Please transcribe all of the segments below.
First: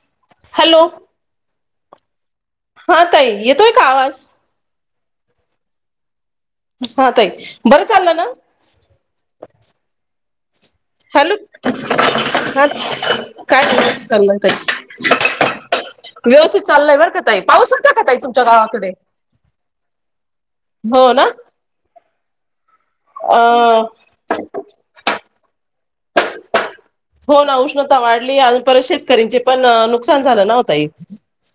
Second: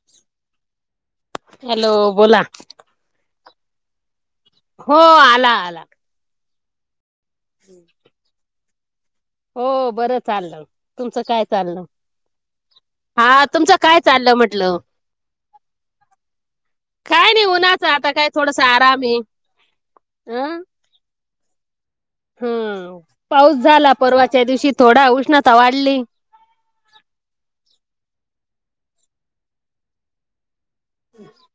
[inaudible] Hello! Hello बोला. हा ताई येतोय का आवाज हो आला आला त बरं चालत ना हो बरं चाललं तुमचं हॅलो काय चाललं, हा हा तुमचं काय व्यवस्थित चाललं चाललंय म्हंटल? ताई व्यवस्थित चाललंय बरं का काय ताई नाही पाऊस उन्हाच होता का आता ताई काय तुमच्या थोडस गावाकडे आराम आहे अं. हो ना हम्म अ पाऊस झाला परवाच्या दिवशी थोडा उष्णता वाढली. हो ना उष्णता वाढली आणि परत शेतकरीची पण नुकसान झालं नाओ ताई.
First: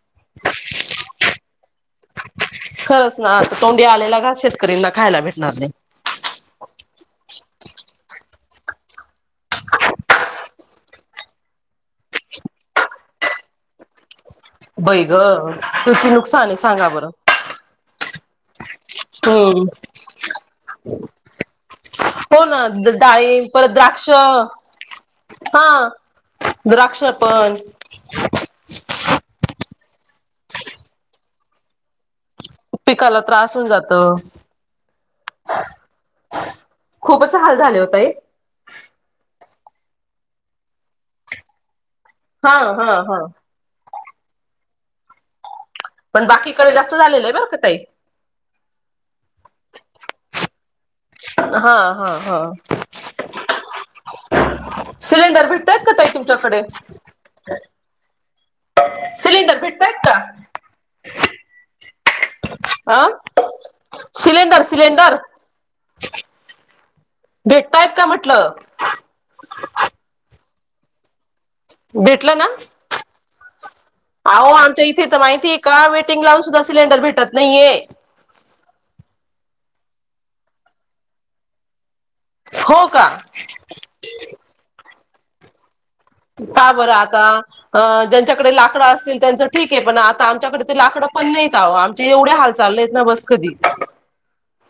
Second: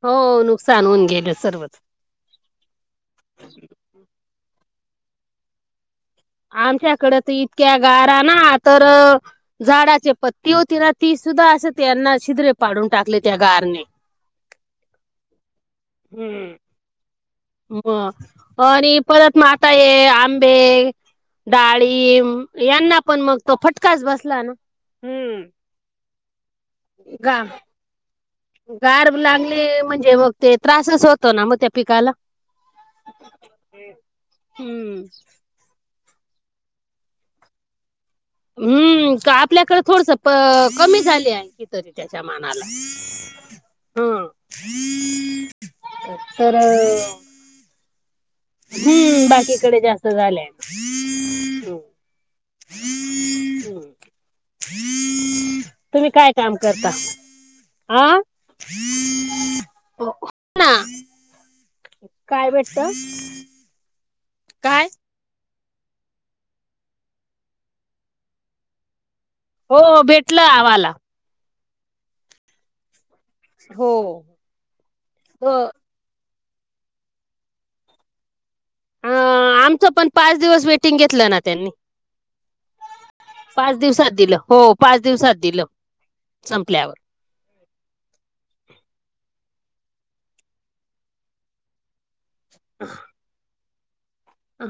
हो नुकसान होऊन गेलं सर्वच. ते आलेला घास शेतकऱ्यांना खायला भेटणार नाही. आमच्याकडे तर इतक्या गारा ना तर, झाडाची पत्ती होती ना ती सुद्धा असं त्यांना छिदरे पाडून टाकले त्या गारने, बई गं! किती नुकसान आहे सांगा बरं. मग आणि [unintelligible] परत म हम्म आता हे आंबे, डाळीब हो ना यांना पण मग- तो फटकाच बसला ना. हम्म. हां द्राक्ष गा पण, गार लागली म्हणजे मग ते त्रासच होतो ना मग त्या पिकाला. पिकाला त्रास होऊन जातं. हम्म. खूपच हाल झाले होत. हम्म आपल्याकडे थोडस कमी झाले आहे. तरी त्याच्या हा मानानं, हा हा. हं [inaudible] पण बाकीकडे जास्त झालेलं आहे बरं का ते, हम्म, बाकीकडे जास्त झालंय. हा हा हा हा हो. [unintelligible] सिलेंडर भेटतायत का ताई तुम्ही काय काम तुमच्याकडे? करता हा सिलेंडर भेटतायेत काय भेटतं? का अ काय सिलेंडर-सिलेंडर भेटतायेत का म्हटलं? हो भेटलं आव्हाल. भेटल ना हो. आहो आमच्या इथे तर हो माहितीये का वेटिंग लावून सुद्धा सिलेंडर भेटत नाहीये अ आमच पण पाच दिवस वेटिंग घेतल ना त्यांनी. हो का? पाच दिवसात दिल हो पाच दिवसात दिल. का बर आता अ ज्यांच्याकडे लाकड असतील त्यांच ठीकये पण आता आमच्याकड लाकड पण नाहीेत आवो चे येवढे हाल चाललेत ना बस कधी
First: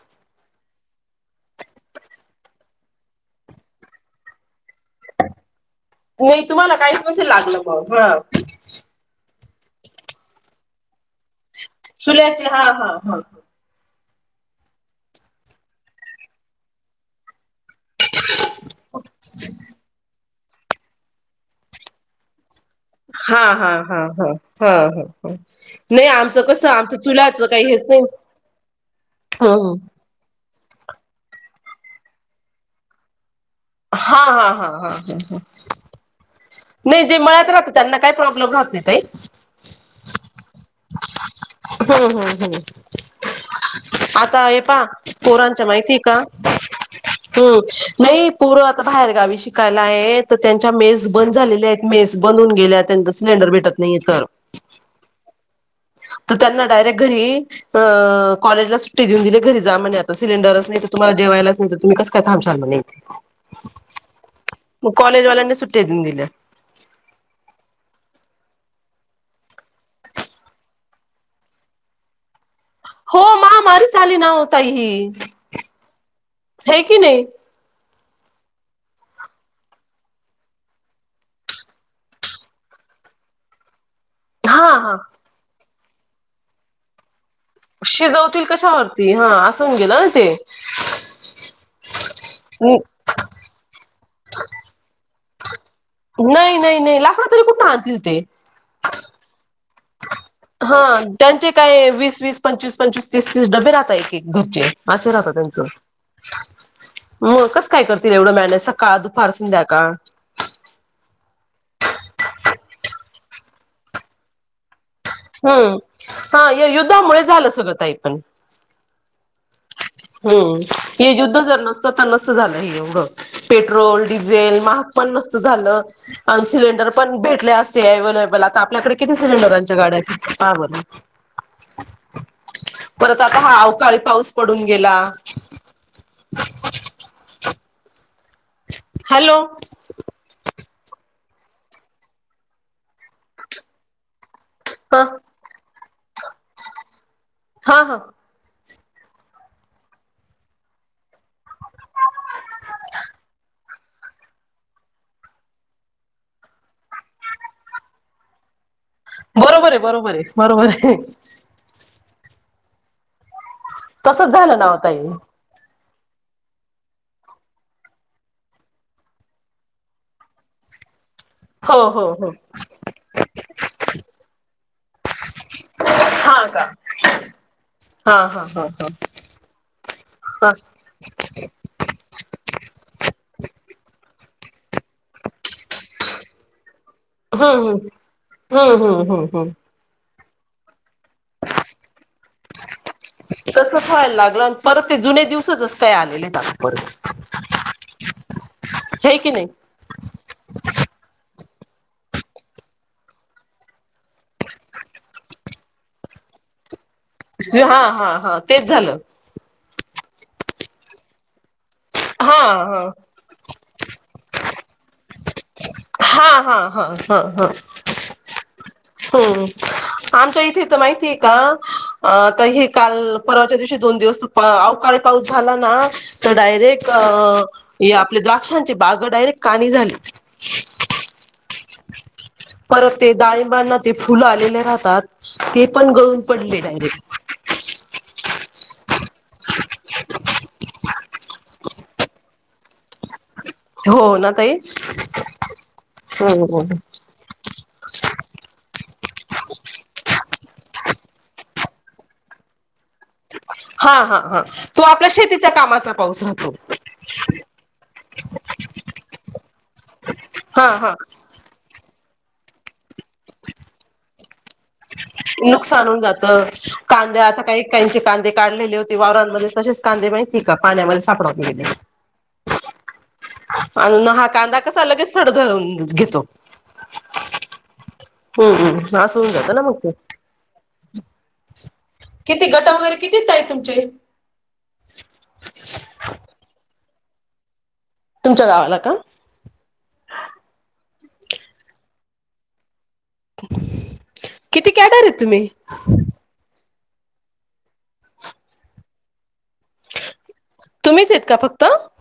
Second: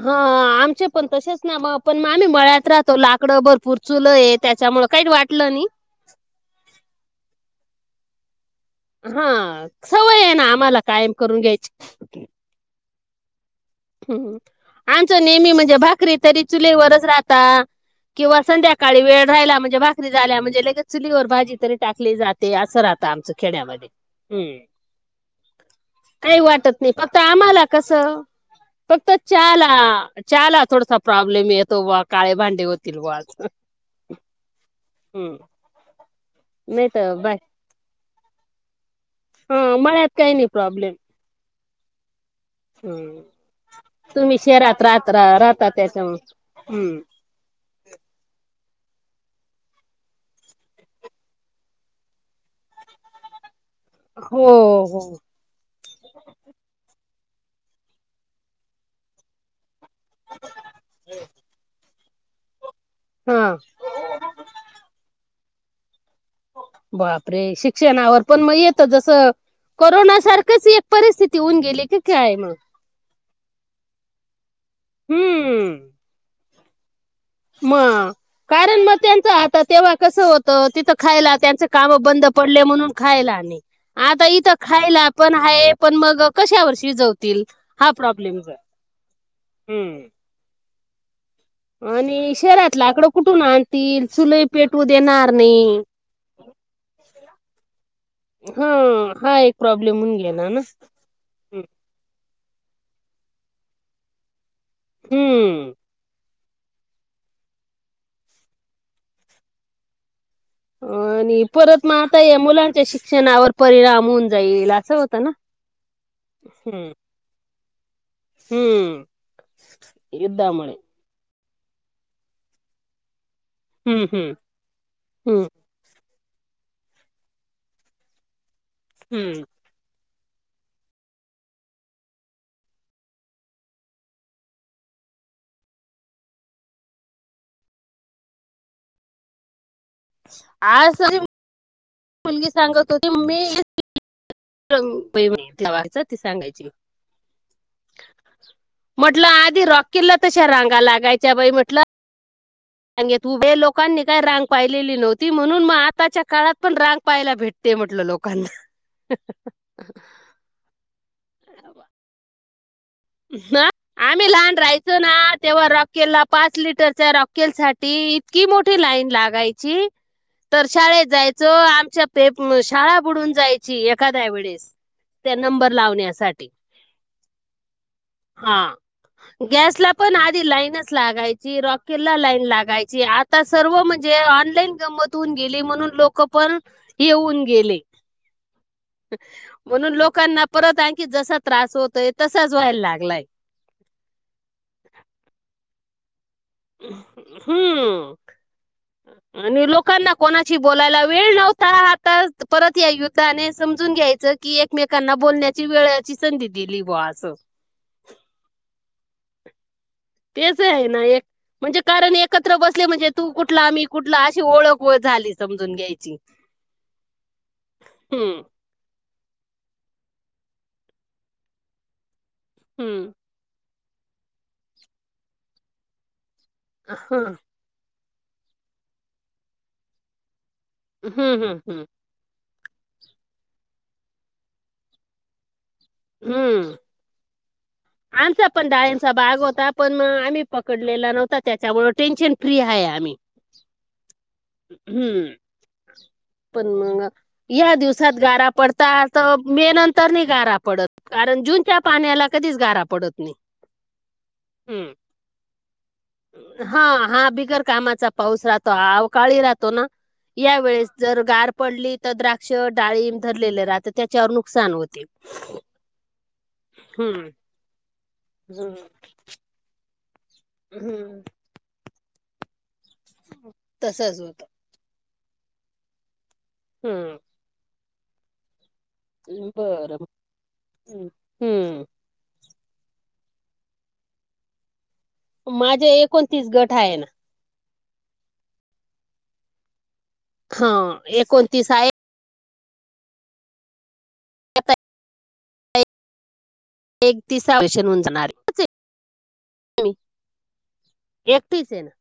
हा आमचे पण तसेच ना म पण मग आम्ही मळ्यात राहतो लाकड भरपूर चुलये त्याच्यामुळ काही वाटल नाही. नाही तुम्हाला काहीच नसे लागल बॉ ह हा सवय ये ना आम्हाला कायम करून घ्यायची. चुल्याची हा हा हा. आमच नेहमी म्हणजे भाकरी तरी चुलीवरच राहता किंवा संध्याकाळी वेळ राहियला म्हणजे भाकरी झाल्या म्हणजे लगेच चुलीवर भाजी तरी टाकली जाते अस राहत. हा हा हा हा हा ह नाही आमच काही कस वाटत नाही आमच फक्त चुलाच आम्हाला काही हेच नाही. [inaudible] कसं फक्त ह चाला चाला थोडासा प्रॉब्लेम येतो बॉ काळे भांडे होतील बॉ अस हा हा हा ह नाही तर ते बाय मळ्यात राहता त्यांना काही प्रॉब्लेम राहत नाही ताई? हम्म मळ्यात काही नाही प्रॉब्लेम. हम्, हम्, हम्. हम्म तुम्ही आता हे शहरात पा राहत पोरांच्या राहता माहितीये का? त्याच्यामुळे हम्म हम्म, नाही पोर आता बाहेरगावी शिकायलाये तर त्यांच्या मेस बंद झालेल्या येत मेस बंद होवून गेल्यात त्यांचा सिलेंडर भेटत नाहीये हो हो. त त्यांना डायरेक्ट घरी अ कॉलेजला सुट्टी देऊन दिली घरीच जा म्हणे आता सिलेंडरच नाही तुम्हाला जेवायलाच नाही तर तुम्ही कस काय थांबशाल म्हणे हम्म म कॉलेजवाल्यांनी सुट्टी देऊन दिल्या बापरे शिक्षणावर पण मग येत जस कोरोनासारखिच एक परिस्थिती होऊन गेली की काय म हो महामारी झाली ना वो ताई ही हे की नई म कारण मग त्यांच आता तेव्हा कस होत तिथ खायला त्यांच काम बंद पडले म्हणून खायला आणि आता इथ हा हा खायला पण हाय पण मग कशावर शिजवतील हा प्रॉब्लेम शिजवतील कशावरती हा अस होईल हम्म ना ते आणि शहरात लाकड कुठून आणतील चुलई पेटवू देणार नाही. नाही, नाही नाही, लाकडं तरी कुठून आणतील ते? हा हा एक प्रॉब्लेम [unintelligible] हा त्यांचे काय वीस, वीस, पंचवीस, पंचवीस, तीस, तीस डबे राहताय की एक, एक घरचे. आशे राहता तेचं हम्म. मग कसं काय करतील एवढं मॅनेज? सकाळ, दुपार, संध्याकाळ. आणि परत म आता या मुलांच्या शिक्षणावर परिणाम होऊन जाईल असं होत हम्म ह्या युद्धामुळे झालं सगळं ताई पण हम्म. हम्म युद्धामुळे हे युद्ध जर नसतं, तर नसतं झालं हे एवढं. पेट्रोल, हम्म हम्म डिझेल महाग पण नसतं हम्म झालं. आण सिलेंर पण भेटले असते, अव्हेलेबल आता आपल्याकडे किती हम्म. सिलेंडर आहेत? च्या गाड्या मागवत. परत आता हा अवकाळी पाऊस पडून गेला हॅलो. आज तरी मुलगी सांगत होती हा [unintelligible] ती सांगायची. हा हा. म्हटलं आधी रॉकेलला तश्या रांगा लागायच्या बाई म्हटलं. रांगेत उभे लोक लोकांनी काय रांग पाहिलेली नव्हती, म्हणून म आताच्या काळात पण रांग पाहायला भेटते म्हटलं लोकांना. बरोबर हे, बरोबर हे, बरोबर हे. ह आम्ही तसच लहान झालं ओ राहायचो ताई ना तेव्हा रॉकेलला पाच लिटरच्या रॉकेल साठी इतकी मोठी लाईन लागायची तर शाळेत जायचो हो आमच्या हो हो पेप शाळा बुडून जाय ची, एखाद्या वेळेस त्या नंबर लावण्यासा [inaudible] हा. गॅस ला पण आधी हा लाईनच लागायची रॉक केलला लाईन लागायची, आता सर्व म्हणजे ऑनलाईन गंमत होऊन गेली म्हणून लोक पण येऊन हम्म हम्म गेले. हम्म हम्म हम्म हम्म म्हणून लोकांना परत आणखी जसा त्रास होतोय तसाच व्हायला लागलाय. तसच व्हायला लागलं आणि परत ते जुने दिवसच जस काय आलेले. परत हम्म हे की नाही आणि लोकांना कोणाशी बोलायला वेळ नव्हता, आता परत या युद्धाने समजून घ्यायचं की एक मेकांना बोलण्याची वेळची संधी दिली बुवा आसं सी हा हा हा तेच झालं. तेच आहे ना एक म्हणजे कारण हा एकत्र हा बसले म्हणजे तू कुठला, मी कुठला, अशी ओळख व झाली समजून घ्यायची. हा हा हा हा ह. हम्म. हम्म आमच्या इथे तर माहितीय का आता हे काल हम्म. परवाच्या दिवशी दोन दिवस प अवकाळी पाऊस झाला ना तर डायरेक्ट अ हं. ही आपली द्राक्षांची बाग डायरेक्ट काणी झाली. हम्म हम् हम्. परत ते डाळिंबांना ते फुलं आलेले राहतात, ते पण गळून पडले हम्म. डायरेक्ट. आमचा पण डाळिंबचा बाग होता, पण आम्ही पकडलेला नव्हता त्यांच्यामुळ टेन्शन फ्री हाय आम्ही. हो ना ताई, हम्म. हो हो. हया दिवसात गारा पडतात. मे नंतर नाही गारा पडत. कारण जूनच्या पाण्याला कधीच गारा पडत नाही. हा, हा, हा तो आपल्या शेतीच्या कामाचा पाऊस राहतो. हा हा बिगर कामाचा पाऊस राहतो अवकाळी राहतो ना हा यावेळेस हा जर गार पडली तर द्राक्ष, डाळींब धरलेले राहतं त्याच्यावर नुकसान होते चालून जात हम्म कांद्या आता काहीचे कांदे काढलेले हम्म होते वाववरांमध्ये तसेच कांदे माहितेय का पाण्यामध्ये हम्म सापडावात गेले. हो आणि हा कांदा कसा लगेच सड धरून घेतो. हम्म हम्म, हम्म हा असं होऊन जात ना मग ते बर हम्म किती गट वगैरे किती आहेत ताई तुमचे माझे एकोणतीस गट आहेत. तुमच्या गावाला का? हा एकोणतीस आहेत. किती क्याडर आहेत तुम्ही? एक तीस होऊन जाणार तसे तुम्हीच आहेत का फक्त एकतीस आहेत.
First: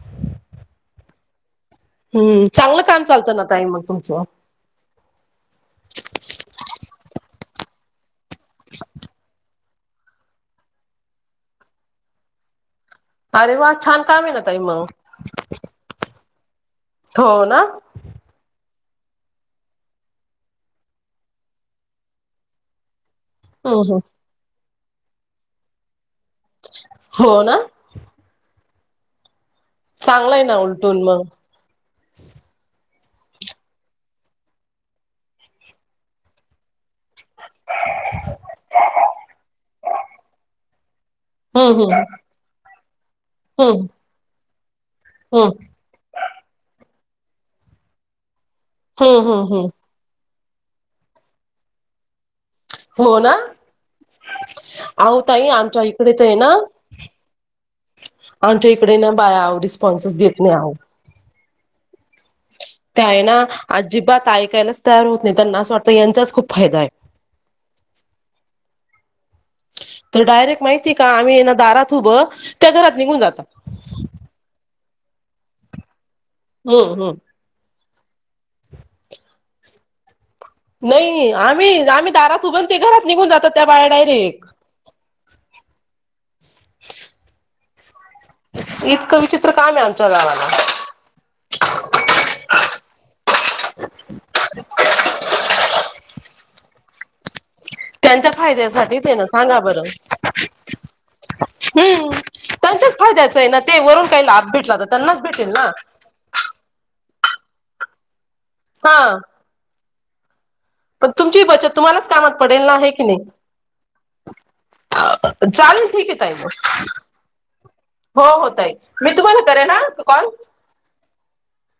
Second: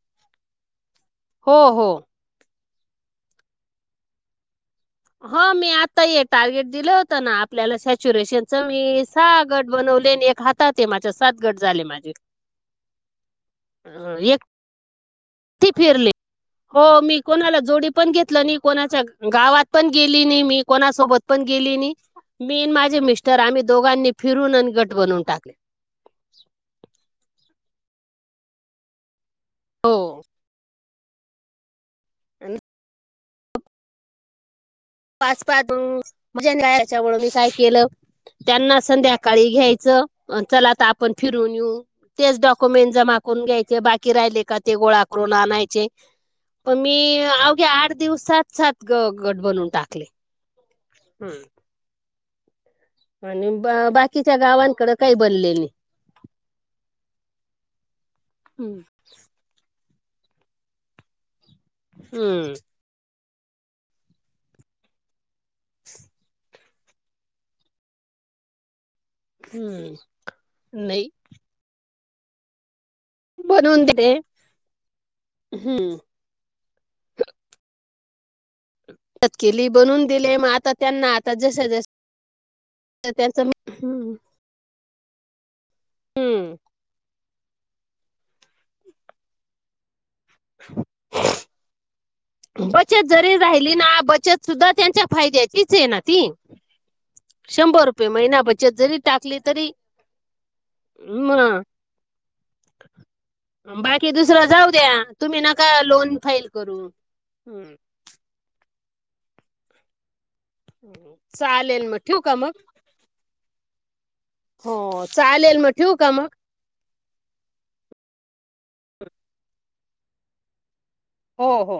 हो, हो हम्म चांगलं काम चालतं ना ताई मग तुमचं हो मी आता ये टार्गेट दिलं होत ना आपल्याला सॅच्युरेशनच मी साहा गट बनवले एक हात सात, सात गट झाले माझे अरे वा छान काम आहे ना तई मगं ती फिरली हो मी कोणाला जोडी पण घेतलं नाही कोणाच्या गावात पण गेली नाही मी कोणासोबत पण गेली नाही. मी आणि माझे मिस्टर आम्ही हम्म हम्म दोघांनी फिरून आणि गट बनवून टाकले. हो ना. हो. चांगला आहे ना उलटून मगं ह ना पाच पाठवू. यांच्यामुळे मी काय केलं त्यांना संध्याकाळी घ्यायचं चला आता पण फिरून येऊ हम्म हम्म तेच डॉक्युमेंट जमा करून घ्यायचे हम्म बाकी राहिले का ते गोळा करून हम्म आणायचे. पण मी अवघे आठ दिवस सात हम्म गट हम्म बनून हम्म टाकले. हम्म हो ना आणि बा बाकीच्या गावांकडे काही आहो ताई बनले नाही आमच्या इकडे तर आहे नां आमच्या हम्म ईकडनां ना बाया रिस्पॉन्सेस देत नाही आहो. हम्म त्या आहे ना अजिबात ऐकायलाच तयार होत नाही त्यांना असं वाटत यांचाच खूप फायदा आहे. हम्म तर डायरेक्ट माहितीय नाही का? आम्ही दारात उभं त्या घरात निघून जातात. बनवून दे रे. हम्म हम्म हम्म आता केली बनून दिले मग त्यांना नाही आता जसं आम्ही, जसं आम्ही दारात उभं ते घरात निघून त्यांचं जातात त्या बाया हम्म डायरेक्ट हम्म इतकं विचित्र काम आहे आमच्या गावाात ह बचत जरी राहिली ना बचत सुद्धा त्यांच्या फायद्याचीच आहे ना ती. शंभर रुपये त्यांच्या महिना बचत जरी फायद्यासाठीच आहे ना टाकली सांगा तरी बरं मग हम्म. त्यांच्याच फायद्याचं आहे ना ते वरून बाकी काही दुसरं लाभ जाऊ भेटला तर द्या त्यांनाच तुम्ही भेटेल ना. नका लोन फाईल करू. हम्म हा पण तुमची बचत चालेल मग तुम्हालाच ठेवू का कामात मग? पडेल आहे की नाही? हो मग चालेल ठेवू ठीक का आहे ताई मग. हो हो ताई मी तुम्हाला करेन हा कॉल. हो हो